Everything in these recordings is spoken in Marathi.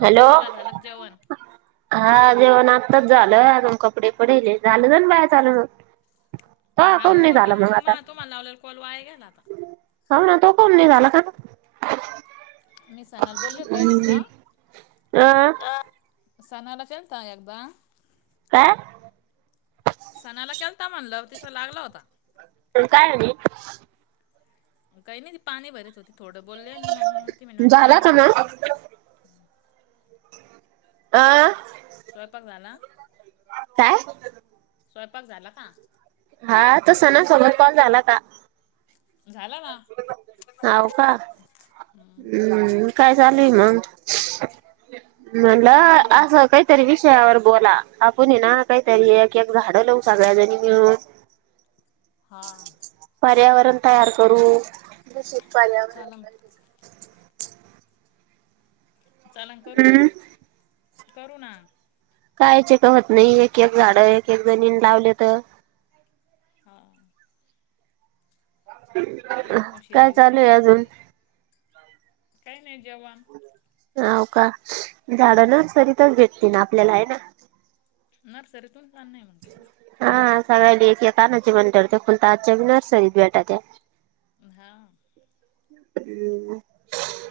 हॅलो? बोला झालं का जेवण हा जेवण आत्ताच झालं, अजून कपडे पडेले झालं ना बाहेर चालू. तो हाओ, काऊन नाही झाला पण मग मगं आता महा तुम्हाला लावलेला कॉल, वाया गेला आता. हाव ना तो काऊण नाही झाला का ना? मी सनाला बोले होतें पहिल्यांदा अ सणाला केलता, एकदा. काय. सणाला केलता म्हणलं, तिचा लागला होता. पण काय मनी? काही नाही ती पाणी भरीत होती थोडं, बोलले मग ती म्हने मला झाला पाणी का मग भरायच आहे म. अं? स्वयंपाक झाला? काय? स्वयंपाक झाला का? हा तो सणासोबत कॉल झाला का? झाला ना हव का हम्म. काय चाल मग काही मलं नाही असं काय. तरी विषयावर बोला आपण ये ना काहीतरी की एक झाडं लावू सगळ्याजणी मिळून. हा हा. पर्यावरण तयार करू दूषित आल्यावर. चालन चाला करू ना हम्म करू ना. कायचे होत नाही एक एक झाडं एक एक जणीन लावले तर. हा. लोक पण काय शेती विषय चालू आहे करू अजून काहीतरी नाही जवाण. होव का झाड हम्म. ना सताच घेततील ना आपल्याला आहे ना. नर्सरीतून छान नाही म्हणतेबा. हा सगळ्या ल कानाचे म्हण ठरते फुलत आजच्या नर्सरीत बेटा त्या. हा. हम्म.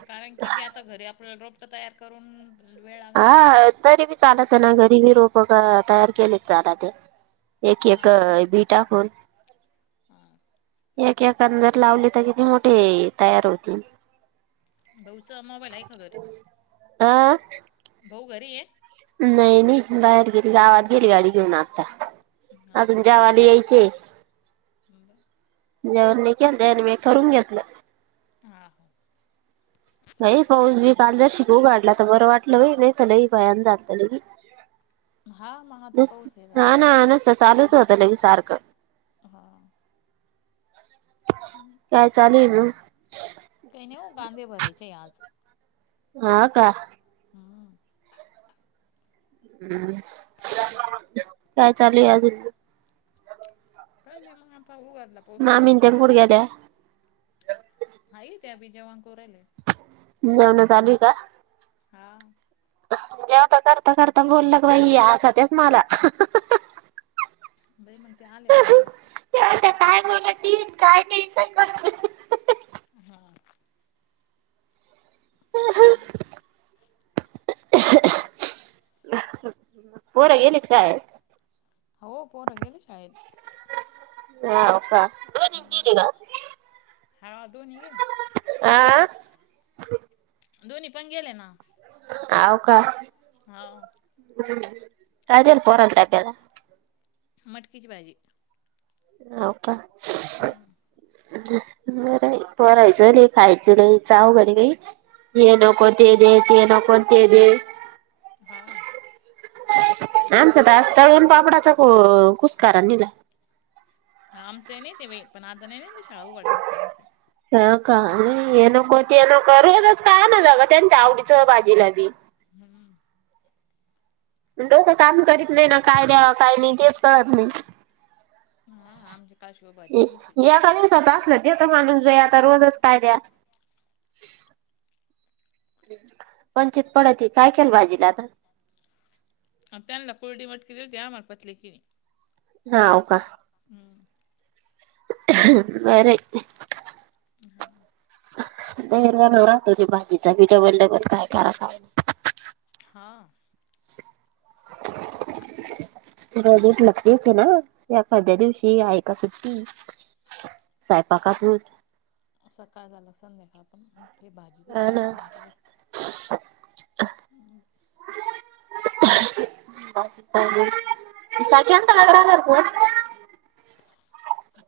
कारण की ते आता घरी आपल्याला रोपट तयार करून. वेळ लागेल ना हा लावायला. तरी मी चालत ना घरीबी रोपग तयार केले झाला ते. एक एक बी टाकून. ह एक एका जर लावली तर किती मोठे तयार होती. भाऊचा मोबाईल आहे का घरी. आह. भाऊ घरी आहे. नाही नाही बाहेर गेली गावात गेली गाडी घेऊन आता. हा. खाली यायचेय. ह बर. जेव नाही के [unintelligible] आणि मी करून घेतलं. आ हा. नाही पाह मी काल जर शिकव कााढला तर बरं वाटलंई नाही तर ली पायान झालत लगी. हां मग आता नस पाऊस हे झाला आना आना नसत चालूच होतं लई सारख. हा. काय चालेल हाय ना. काही नाही हो गांदे भरायचे आज. हा का. हम्म. हम काय चालू आहे अजून. काही नाही मग आता ऊघाला पाऊस थोडा मामीन मग त्या कुठं कांदे ब गेल्या हाई त्या बीजेवन करू रहिलेत. जेवण चालू हाय का. हा. जेवता करता करता बोललं क बाई असा तेच मला. बाई मग ते आलेतना काय करा. ते काय बोललं ती काय ते बी इतच बस. हा. ह. पोर येलीत का शाळा. अहव पोर गेलीत शाळेत. हा ओका. हम्म हा दोनी गेल्यात. आ. दोन्ही पण गेले ना आव का? हाव काय देल पोराला त्यात मटकीची भाजी हव का? हम्म बरय बरायचं र खायचं नाही जाऊ घरी काही हे हा नको ते दे ते नको ते दे हा आमच्यात आज तळून पापडाचा कुसकारा निला हा आमचं आहे नाही, ते पण आता नही शाळा उघाड्यापासन हा का हे नको ते नको रोजच काय ना जा त्यांच्या आवडीचं भाजीला बी हम्म डोकं काम करीत नाही ना, काय द्याव काय नाही तेच कळत नाही. हा आमच् एका दिवसाच असल देतं माणूस बया, आता रोजच काय द्या? पंचिती पडती काय केल भाजीला आता ह त्यानला कुरडी मटकी दीलती आम्हाला पतली केली. हा हो का हम्म बर आय की हा बहेरवान राहतो ते भाजीचा बी, डबल डबल काय करावं. हां रजेत लगतेच ना यकाद्या दिवशी आहे का सुट्टी? साहेपाकातून सकाळ झालं संध्याकाळ पण ते भाजीचंच हा ना टेन्शन येतं जास्त हं सख्यात काॅल केला [unintelligible]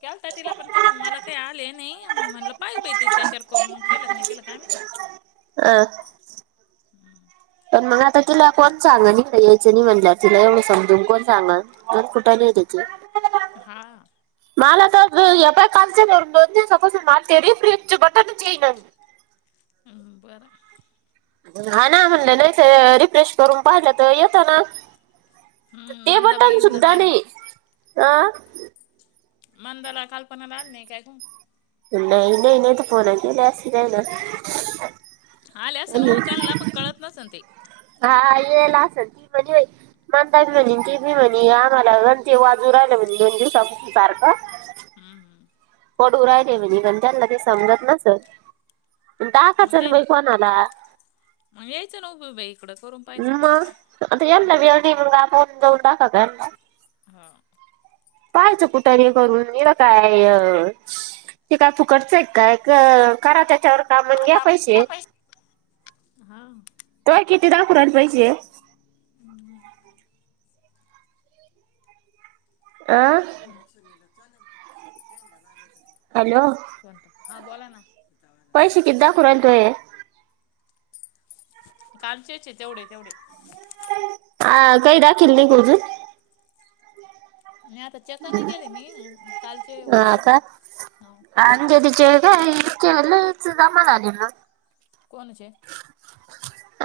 केलता तिला पण ती बी मला काही आले नाही म्हटलं पाहि बाहि ते त्याचार करून मग केलं नाही केलं का काय महिती ह हम तर मग आता तिला कोण सांग इत यायचं नाही म्हटलं तिला एवढं समजून कोण सांगल? दोन कुठाले त्याच हा माल आता या कलच सपोस माल तेरी फ्रडज बटणचेण हम्म बरं हा ना म्हणले नाथ रिफ्रेश करून पाहिलं तर येतो ना. हम्म ते बटन मंदाबाईला सुद्धा त्यांला नाही, हा. अं मंदाला, काल्पना ला आल नाही काय का? इ नाही नाही नाही तर फोनच दिले असते त्याना आल्या आसनव ते पण त्यांला पक्कळत नसन ते. हा येयला असेल ती म्हणजे म्हणता म्हणे हम्म ती म म्हणे आम्हाला गण ते वाजू राहिलं म्हणे दोन दिवस सारखं हम हम पण उ रायले म्हणे पण त्यांना ते समजत नसन पण मग टाकाचन ते बाई मग कोणाला यायचं ना उभी बाई इकडं करून पाहायचं मग कुठं आता मानला वेळ नाही म्हणून आपण जाऊ टा का याचा हा पाहाचं कुठारी करून निर काय? ते काय फुकडचंय काय करा त्याच्यावर कामण घ्या पैसे हा. तोय किती दाखवरायला पाहिजे. हम्म. आं. सनीलं चाल का त्याला लागत हो. हॅलो. कोणत हा बोला ना. पैसे किदा कररायल तोय काांचेच तेवढे तेवढे. ह काय ाकील निघूच. नाही आता चेक नाही गेले मी कालचे होते तेवढेच. अजरीचे हे इकल इच समाधान ना. कोणचे?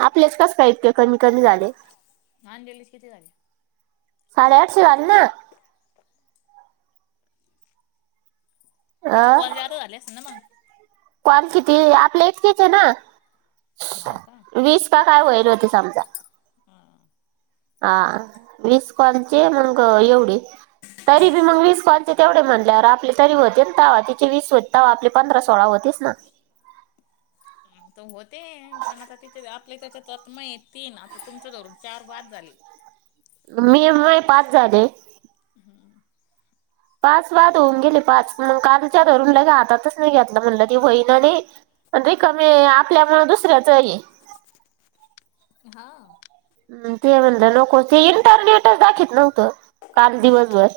आपल्याच कस का इतके कमी कमी झाले. नाहान गेलीस किती झाले. साडे आठशे वाली ना. तिची कॉल जा झाली अस ना मग कण किती आपले इतकीच आहे ना हा का वीस का काय वईल होतीस आमज ह. हा वीस कोांची मग एवढी तरी बी मग वीस कोॉलचे तेवढे म्हटलेर आपले तरी होते ता तिचे वीस होते त आपले. पंधरा सोळा होतीस ना. तर होते पण आता तिच्या आपले त्याच्यातत् मय तीन आता तुमचं धरून चार वाद झाली. मी एमय पाच झाले. हा. पाच वाद होऊन गेले पाच मग कालच्या हा धरून ल गे आातातच नाही घेतलं म्हणलं ती बहीण नाही. आणिण रे कमी आपल्यामुळे दुसऱ्याच आहे. हा. ते म्हणलं नको ते इंटरनेटच दाखत नव्हतं काल हा हा दिवसभर